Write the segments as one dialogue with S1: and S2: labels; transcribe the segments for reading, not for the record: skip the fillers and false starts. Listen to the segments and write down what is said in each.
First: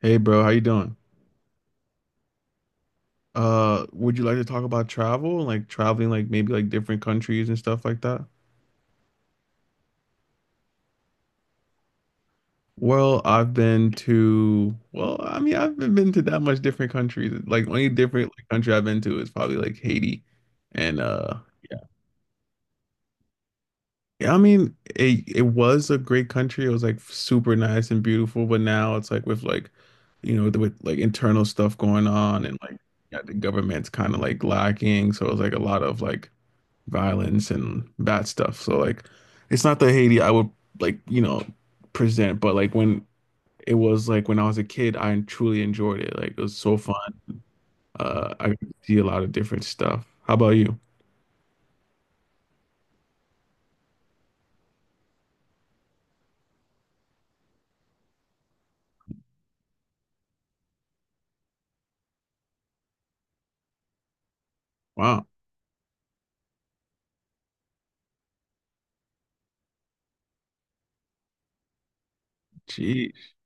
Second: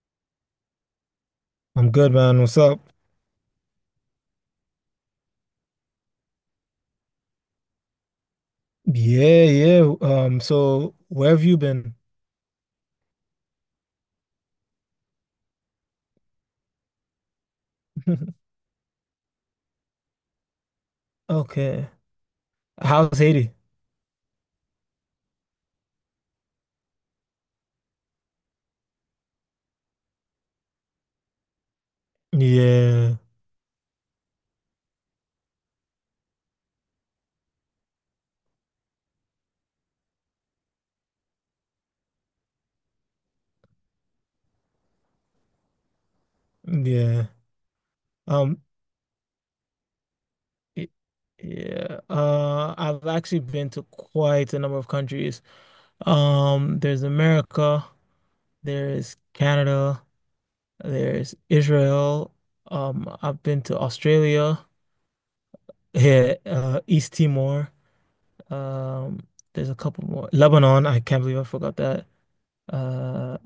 S1: Hey bro, how you doing?
S2: I'm good, man. What's up?
S1: Would you like to talk about travel, like traveling, like maybe like different countries and stuff like that?
S2: Yeah, yeah. So where have you been?
S1: Well, I've been to, well, I mean, I haven't been to that much different countries. Like only different like, country I've been to is probably like Haiti, and yeah.
S2: Okay. How's Haiti?
S1: Yeah, I mean, it was a great country. It was like super nice and beautiful, but now it's like with like, you know, with like internal stuff going on and like
S2: Yeah,
S1: yeah, the government's kind of like lacking, so it's like a lot of like violence and bad stuff. So like it's not the Haiti I would like, you know, present, but like when it was like when I was a kid, I truly enjoyed it. Like it was so fun.
S2: yeah.
S1: I got
S2: Um,
S1: to see a lot of different stuff. How about you?
S2: y- yeah. I've actually been to quite a number of countries. There's America, there's Canada, there's Israel. I've been to Australia,
S1: Wow.
S2: yeah, East Timor. Um, there's a couple more. Lebanon, I can't believe I forgot that.
S1: Geez.
S2: Uh,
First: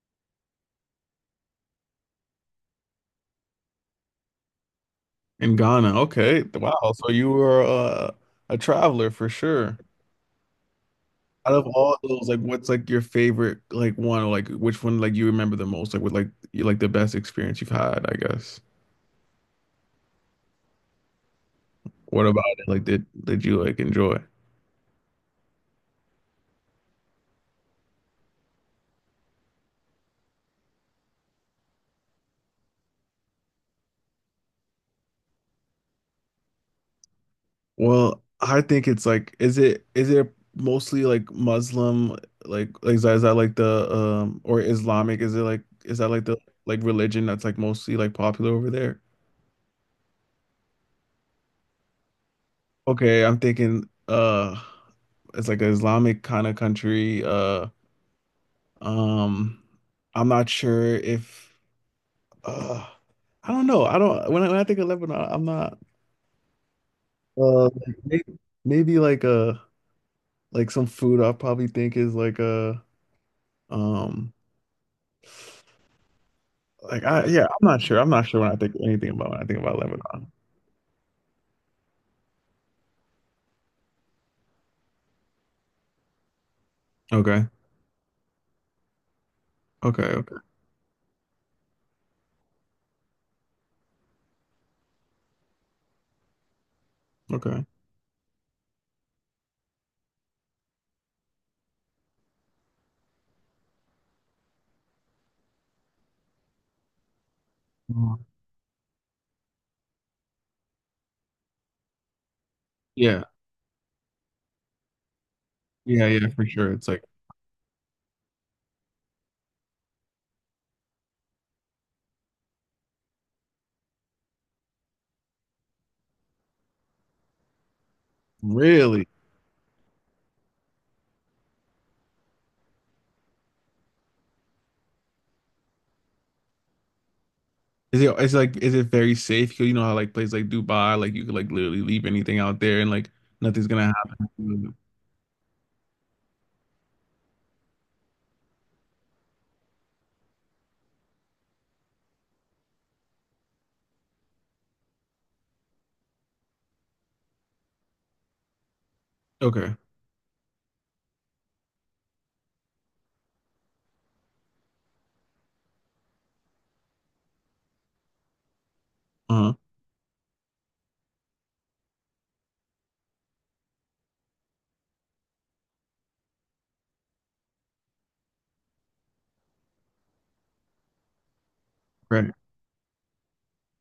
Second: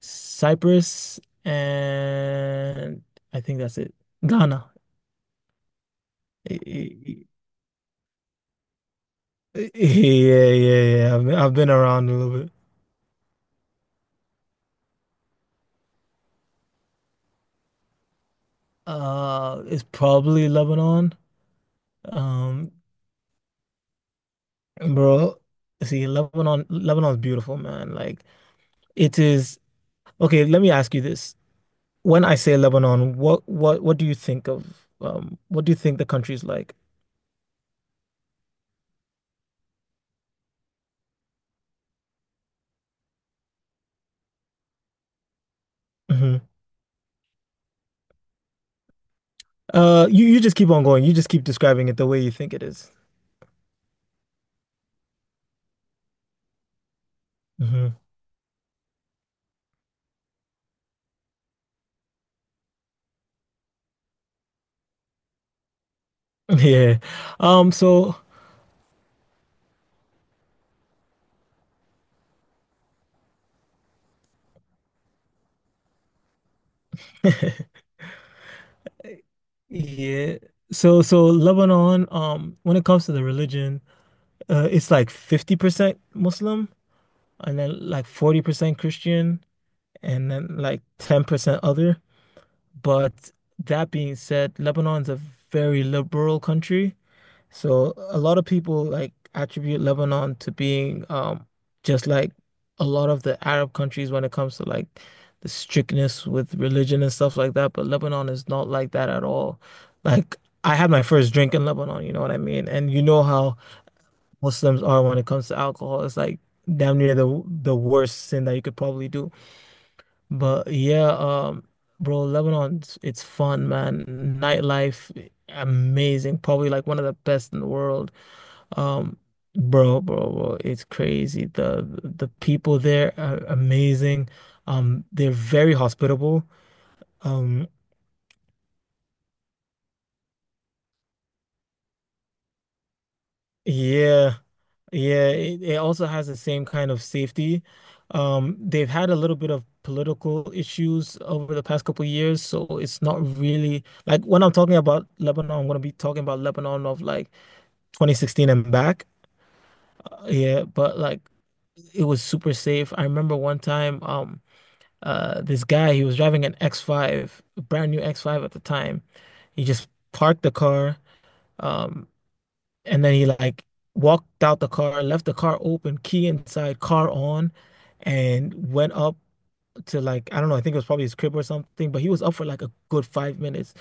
S2: Cyprus, and I think that's it. Ghana.
S1: In Ghana. Okay.
S2: Eh,
S1: Wow. So
S2: eh,
S1: you were a traveler for sure.
S2: Yeah, yeah, yeah.
S1: Out
S2: I've
S1: of
S2: been
S1: all
S2: around a
S1: those, like
S2: little bit.
S1: what's like your favorite like one or like which one like you remember the most? Like with like you like the best experience you've had, I guess.
S2: It's probably Lebanon.
S1: What about it?
S2: Um,
S1: Like did you like enjoy?
S2: Bro, see, Lebanon's beautiful, man. Like it is. Okay, let me ask you this. When I say Lebanon, what do you think of? What do you think the country's like?
S1: Well, I think it's like, is it mostly like Muslim, like is that like the or Islamic? Is it like is that like the
S2: Hmm.
S1: like religion that's like mostly like popular over there?
S2: You just keep on going. You just keep describing it the way you think it is.
S1: Okay, I'm thinking it's like an Islamic kind of country.
S2: Mm-hmm.
S1: Um I'm not sure if uh I don't know. I don't when I think of Lebanon, I'm not
S2: Yeah.
S1: uh
S2: Um, so
S1: maybe, maybe like some food I probably think is like um like I yeah, I'm not sure. I'm not sure when I think anything about when I think about Lebanon.
S2: yeah. So Lebanon, when it comes to the religion, it's like 50% Muslim
S1: Okay.
S2: and then like 40% Christian
S1: Okay.
S2: and
S1: Okay.
S2: then like 10% other. But that being said, Lebanon's a very liberal country.
S1: Okay.
S2: So a lot of people like attribute Lebanon to being just like a lot of the Arab countries when it comes to like the strictness with religion and stuff like that, but
S1: Mm.
S2: Lebanon is not like that at all. Like I had my first drink in Lebanon, you know what I mean? And you
S1: Yeah.
S2: know how Muslims are when it comes to alcohol.
S1: Yeah.
S2: It's
S1: Yeah.
S2: like
S1: For sure. It's
S2: damn
S1: like
S2: near the worst sin that you could probably do. But yeah, bro, Lebanon, it's fun, man. Nightlife, amazing. Probably like one of the best in the world.
S1: really.
S2: Um, Bro, it's crazy. The people there are amazing. They're very hospitable. Um,
S1: Is it? It's like. Is it very safe? 'Cause you know how like places like Dubai, like you could like literally leave anything out there and like nothing's gonna
S2: yeah,
S1: happen.
S2: yeah. It also has the same kind of safety. They've had a little bit of political issues over the past couple of years, so it's not really like when I'm talking about Lebanon, I'm gonna be talking about Lebanon of like 2016 and back.
S1: Okay.
S2: Yeah, but like it was super safe. I remember one time, this guy, he was driving an X5, a brand new X5 at the time.
S1: Uh-huh.
S2: He just parked the car, um and then he like walked out the car, left the car open, key inside, car on, and went up to, like, I don't know, I think it was probably his crib or something, but he was
S1: Right.
S2: up for like a good 5 minutes,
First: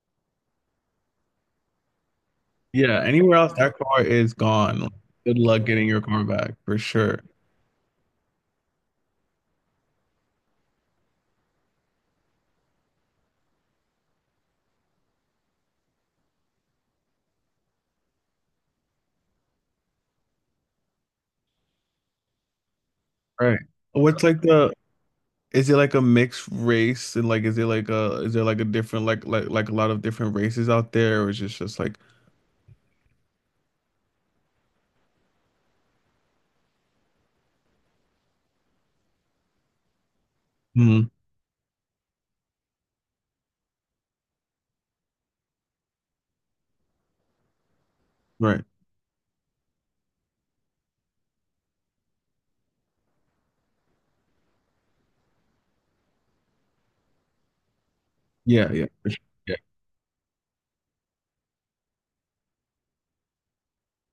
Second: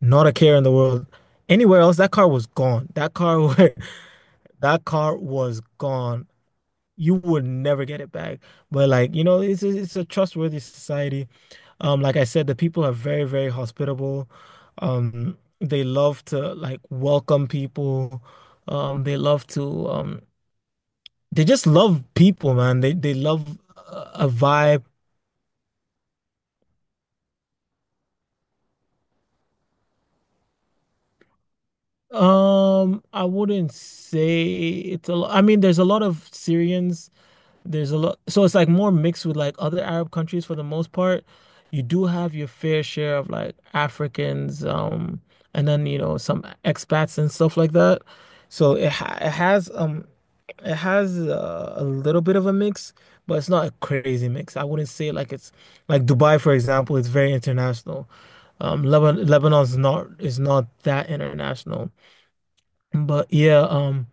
S2: not a care in the world. Anywhere else, that car was gone.
S1: Yeah.
S2: That
S1: Anywhere
S2: car
S1: else, that car is
S2: That
S1: gone.
S2: car
S1: Good
S2: was
S1: luck getting your car
S2: gone.
S1: back for
S2: You
S1: sure.
S2: would never get it back. But like, you know, it's it's a trustworthy society. Like I said, the people are very, very hospitable. They love to like welcome people. Um, they love to um, they just love people, man. They love
S1: Right. What's
S2: a
S1: like the
S2: vibe.
S1: is it like a mixed race and like is it like a is there like a different like a lot of different races out there or is it just like
S2: I wouldn't say it's a lot. I mean, there's a lot of Syrians. There's a lot, so it's like more mixed with like other Arab countries for the most
S1: mhm.
S2: part. You do have your fair share of like Africans, and then you know some expats and stuff like that.
S1: Right.
S2: So it has a little bit of a mix, but it's not a crazy mix. I wouldn't say like it's like Dubai, for example, it's very international.
S1: Yeah, yeah, for sure. Yeah.
S2: Lebanon's not is not that international, but yeah. um.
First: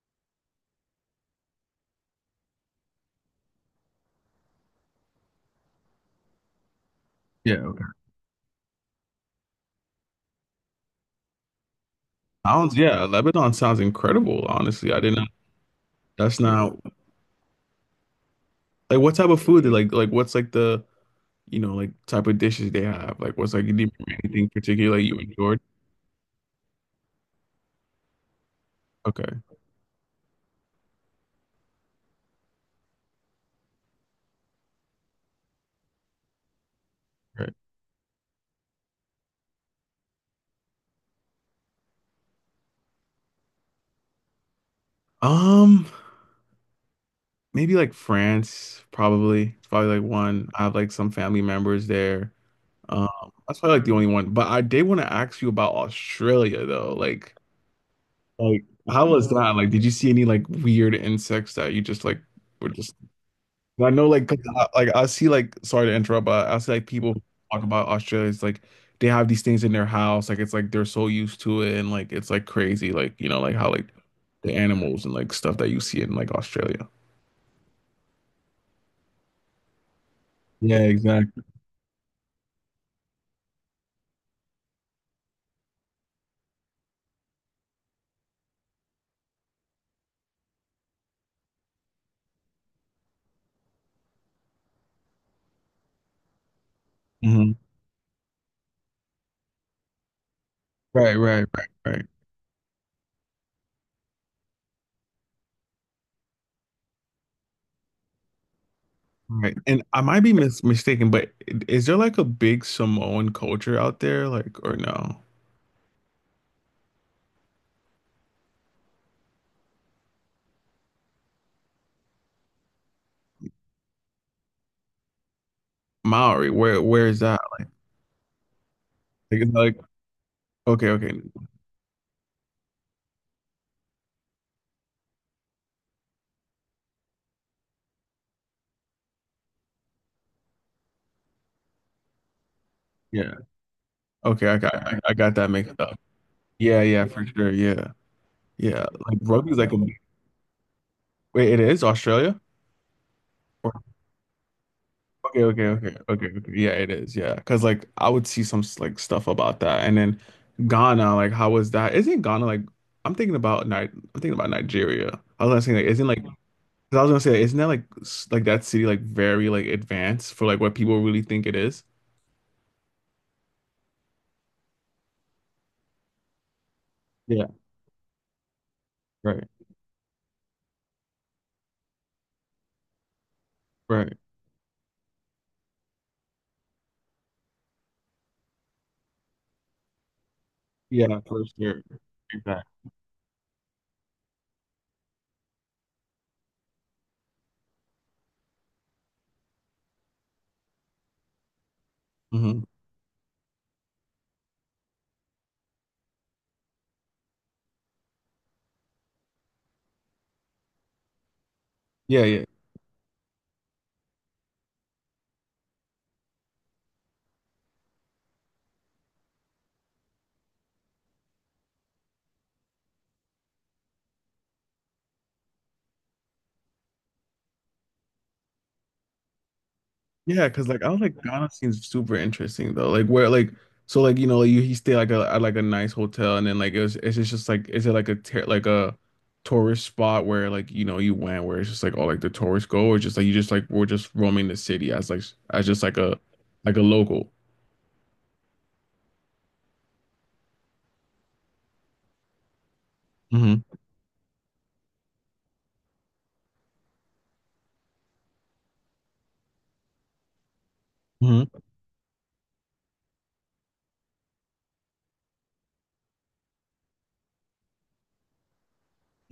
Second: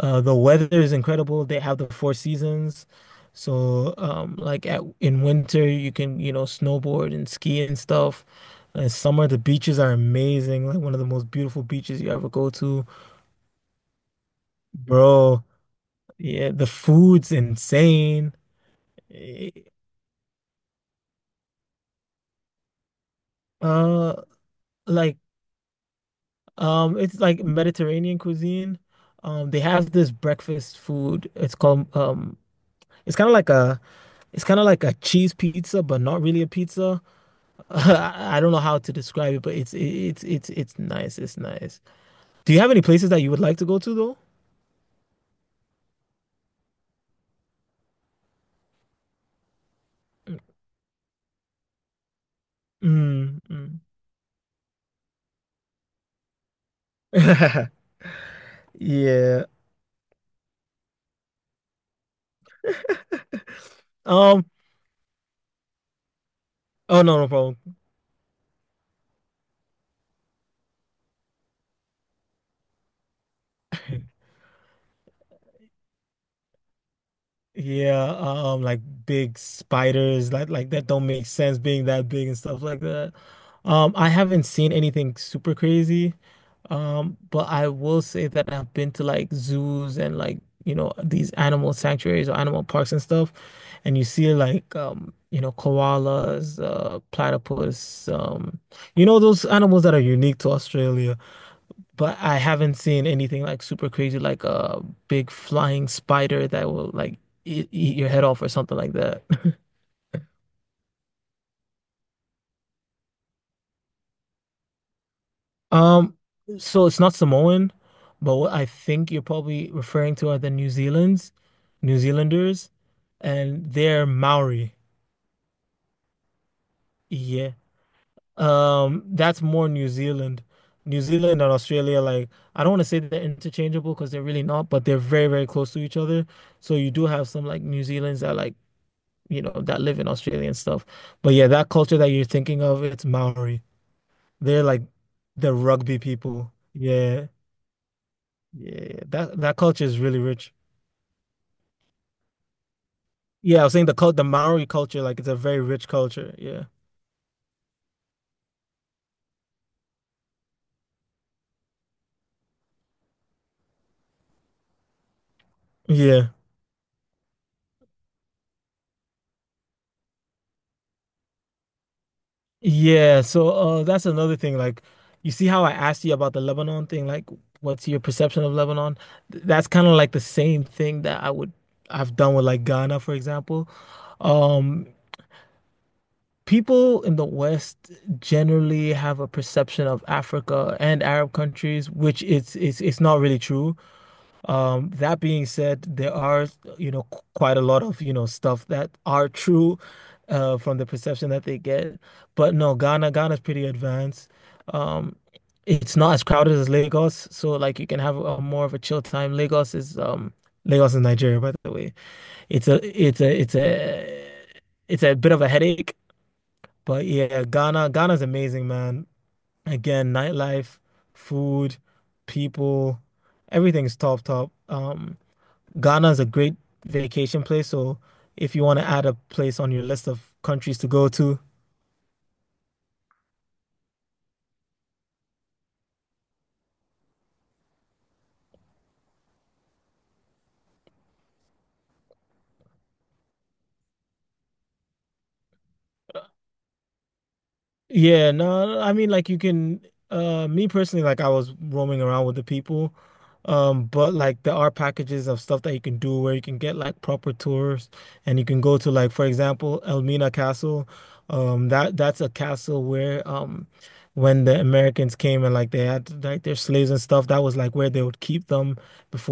S2: Uh, The weather is incredible. They have the four seasons. So, like at in winter, you can, you know, snowboard and
S1: Yeah.
S2: ski and
S1: Okay.
S2: stuff. In summer, the beaches are amazing. Like one of the most beautiful beaches you ever go
S1: Sounds
S2: to.
S1: yeah, Lebanon sounds incredible, honestly. I didn't
S2: Bro,
S1: that's
S2: yeah, the
S1: not
S2: food's insane.
S1: like what type of
S2: Eh,
S1: food they like what's like the you know like type of dishes they have? Like what's like do
S2: Uh,
S1: anything particular like,
S2: like,
S1: you enjoyed?
S2: it's like Mediterranean cuisine.
S1: Okay,
S2: They have this breakfast food. It's called, it's kind of like a, it's kind of like a cheese pizza, but not really a pizza.
S1: right.
S2: I don't know how to describe it, but it's nice. It's nice. Do you have any places that you would like to go to though?
S1: Um, Maybe like France, probably. It's probably like one. I have like some family members there.
S2: Mm,
S1: That's probably
S2: mm.
S1: like the only one. But I did want to ask you about Australia though. Like how was
S2: Yeah.
S1: that? Like, did you see any like weird insects that you just like were just? I know like 'cause
S2: Um.
S1: I, like I see like sorry to interrupt, but I see like
S2: Oh
S1: people
S2: no, no problem.
S1: talk about Australia. It's like they have these things in their house. Like it's like they're so used to it, and like it's like crazy. Like you know like how like the animals and like stuff that you see in like Australia.
S2: Yeah. Like big spiders, like
S1: Yeah,
S2: that don't make
S1: exactly.
S2: sense being that big and stuff like that. I haven't seen anything super crazy. But I will say that I've been to like zoos and like, you know, these animal sanctuaries or animal parks and stuff, and you see like, you know, koalas,
S1: Hmm.
S2: platypus, you know, those animals that are unique to
S1: Right,
S2: Australia.
S1: right, right, right.
S2: But I haven't seen anything like super crazy, like a big flying spider that will like eat your head off or something like that.
S1: Right. And I might be mis mistaken, but is there like a big Samoan culture out there? Like, or no?
S2: Um, so it's not Samoan, but what I think you're probably referring to are the New Zealands, New Zealanders, and they're Maori.
S1: Maori, where is that?
S2: Yeah.
S1: Like,
S2: That's
S1: it's
S2: more
S1: like
S2: New Zealand.
S1: okay,
S2: New
S1: okay.
S2: Zealand and Australia, like I don't want to say that they're interchangeable because they're really not, but they're very, very close to each other. So you do have some like New Zealanders that like, you know, that live in Australia and stuff. But yeah, that culture that you're thinking of, it's
S1: Yeah.
S2: Maori.
S1: Okay, I
S2: They're
S1: got
S2: like
S1: I, I got that
S2: the
S1: mixed up.
S2: rugby people.
S1: Yeah, yeah, for
S2: Yeah.
S1: sure. Yeah. Yeah.
S2: Yeah,
S1: Like
S2: that that
S1: rugby's like a
S2: culture is really rich.
S1: wait, it is Australia?
S2: Yeah, I
S1: Or-
S2: was saying the Maori culture, like it's a
S1: okay,
S2: very
S1: okay,
S2: rich
S1: okay, okay,
S2: culture.
S1: okay.
S2: Yeah.
S1: Yeah, it is. Yeah, because like I would see some like stuff about that. And then Ghana, like how was that? Isn't Ghana like I'm thinking about Ni I'm thinking about Nigeria. I was gonna say like isn't like
S2: Yeah.
S1: 'cause I was gonna say, isn't that like s- like that city like very like advanced for like what people really think it is?
S2: Yeah, so that's another thing. Like you see how I asked you about the Lebanon thing, like
S1: Yeah,
S2: what's your perception of Lebanon?
S1: right,
S2: That's kind of like the same thing that I've done with like Ghana, for example.
S1: right.
S2: Um People in the West generally have a perception of Africa and
S1: Yeah,
S2: Arab
S1: for sure.
S2: countries, which
S1: Exactly.
S2: it's not really true. That being said, there are, you know, quite a lot of, you know, stuff that are true, from the perception that they get. But
S1: Hmm.
S2: no, Ghana's pretty advanced. Um, it's not as crowded as Lagos, so like you can have a more of a chill time. Lagos is Nigeria, by the way.
S1: Yeah, yeah.
S2: It's a it's a it's a it's a bit of a headache, but yeah, Ghana's amazing, man. Again, nightlife, food, people, everything's top. Ghana is a great vacation place. So if you want to add a place on your list of
S1: Yeah, because
S2: countries
S1: like
S2: to
S1: I was
S2: go
S1: like
S2: to,
S1: Ghana seems super interesting though. Like where like so like you know like, you he stay like a at like a nice hotel and then like it was it's just like is it like a ter like a tourist spot where like you know you went where it's just like all like the tourists go or just like you just like we're just roaming the city as like as just like a local.
S2: yeah, no, I mean like you can, me personally, like I was roaming around with the people.
S1: Hmm.
S2: But like there are packages of stuff that you can do where you can get like proper tours, and you can go to, like, for example, Elmina Castle.
S1: Hmm.
S2: That that's a castle where, when the Americans came and like they had like their slaves and stuff, that was like where they would keep them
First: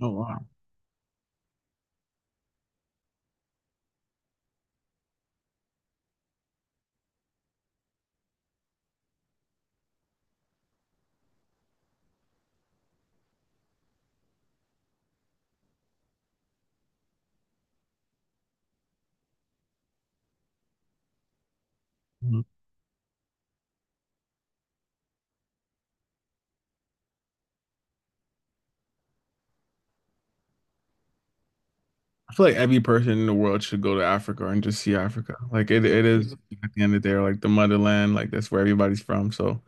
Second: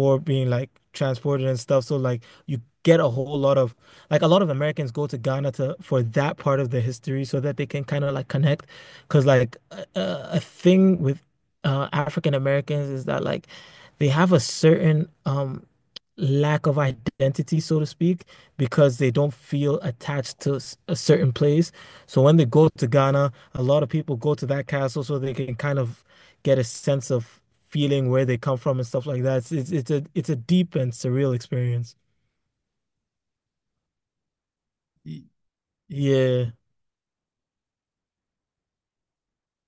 S1: Oh wow.
S2: being like transported and stuff. So like you get a whole lot of, like, a lot of Americans go to Ghana to for that part of the history so that they can kind of like connect. Because like a thing with African Americans is that like they have a certain, lack of identity, so to speak, because they don't feel attached to a certain place. So when they go to Ghana, a lot of people go to that castle so they can kind of get a sense of feeling where they come from and stuff like that. It's a deep and surreal experience.
S1: I feel like every person in the world should go to Africa and just see
S2: Y-
S1: Africa. Like it is
S2: Yeah,
S1: at the end of the day, like the motherland, like that's where everybody's from. So, you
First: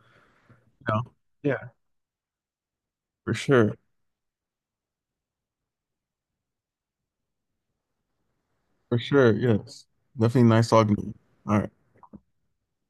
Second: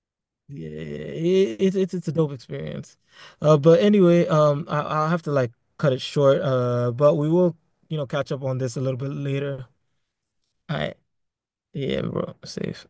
S2: yeah,
S1: know, yeah,
S2: it's it's a dope experience.
S1: for sure,
S2: But anyway, I'll have to like cut it short. But we will, you know, catch up on this a
S1: for
S2: little bit
S1: sure,
S2: later.
S1: yes, definitely nice
S2: All
S1: talking
S2: right.
S1: to you. All right.
S2: Yeah, bro. Safe.